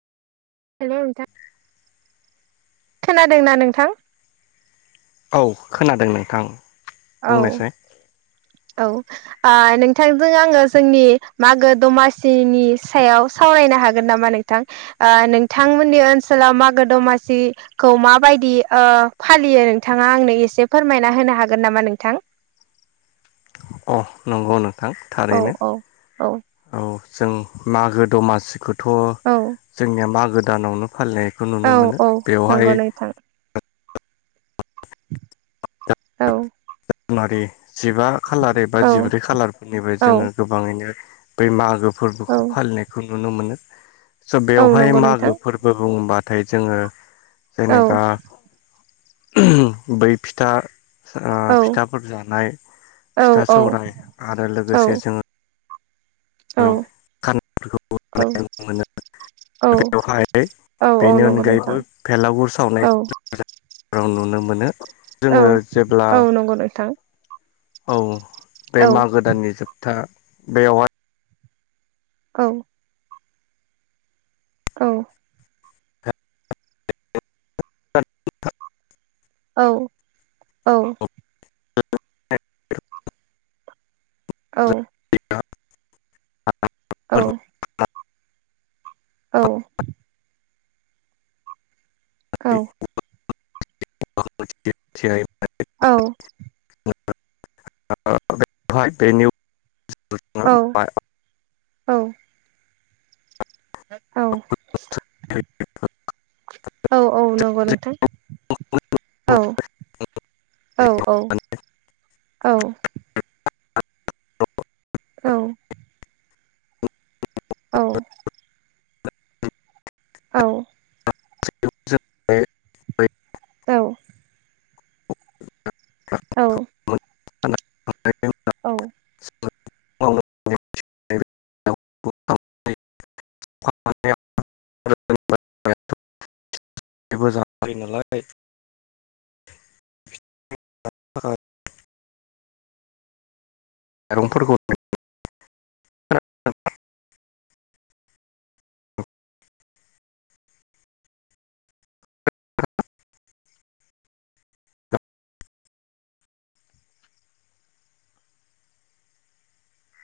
हेल' नोंथां। खोनादों ना नोंथां? औ खोनादों नोंथां औ बुंनायसाय। औ ओ नोंथांजों आंङो जोंनि मागो दमासिनि सायाव सावरायनो हागोन नामा नोंथां? ओ नोंथांमोननि ओनसोलाव मागो दमासि खौ माबायदि ओ फालियो नोंथाङा आंनो एसे फोरमायना होनो हागोन नामा नोंथां? अ नंगौ नोंथां औ थारैनो औ औ जों मागो दमासिखौथ' औ जोंनिया मागो दानावनो फालिनाय औ औ नंगौ नोंथां। औ। [unintelligible] जिबा खालार एबा औ जिब्रै खालारफोरनिबो औ जोङो गोबाङैनो बै मागो औ फोरबोखौ फालिनायखौ नुनो मोनो स' औ बेवहाय नंगौ नोंथां मागो फोरबो बुङोबाथाय जोङो औ जेनेबा ओम बै फिथा ओ औ फिथाफोर जानाय औ फिथा औ सौराय आरो औ लोगोसे जोङो औ [inaudible] औ बेवहाय औ औ बेनि नंगौ नोंथां अनगायैबो भेलागुर सावनाय औ [unintelligible] नुनो मोनो औ जोङो जेब्ला औ नंगौ नोंथां औ बे औ मागो दाननि जोबथा बेयावहाय औ औ [unintelligible] औ-औ [unintelligible] औ औ [unintelligible] औ औ [unintelligible] औ बेहाय बे नि [unintelligible] औ औ-औ नंगौ नोंथां औ औ-औ-औ औ औ औ औ औ [unintelligible] औ [unintelligible] फायो नालाय [unintelligible] [unintelligible] माइरंफोरखौ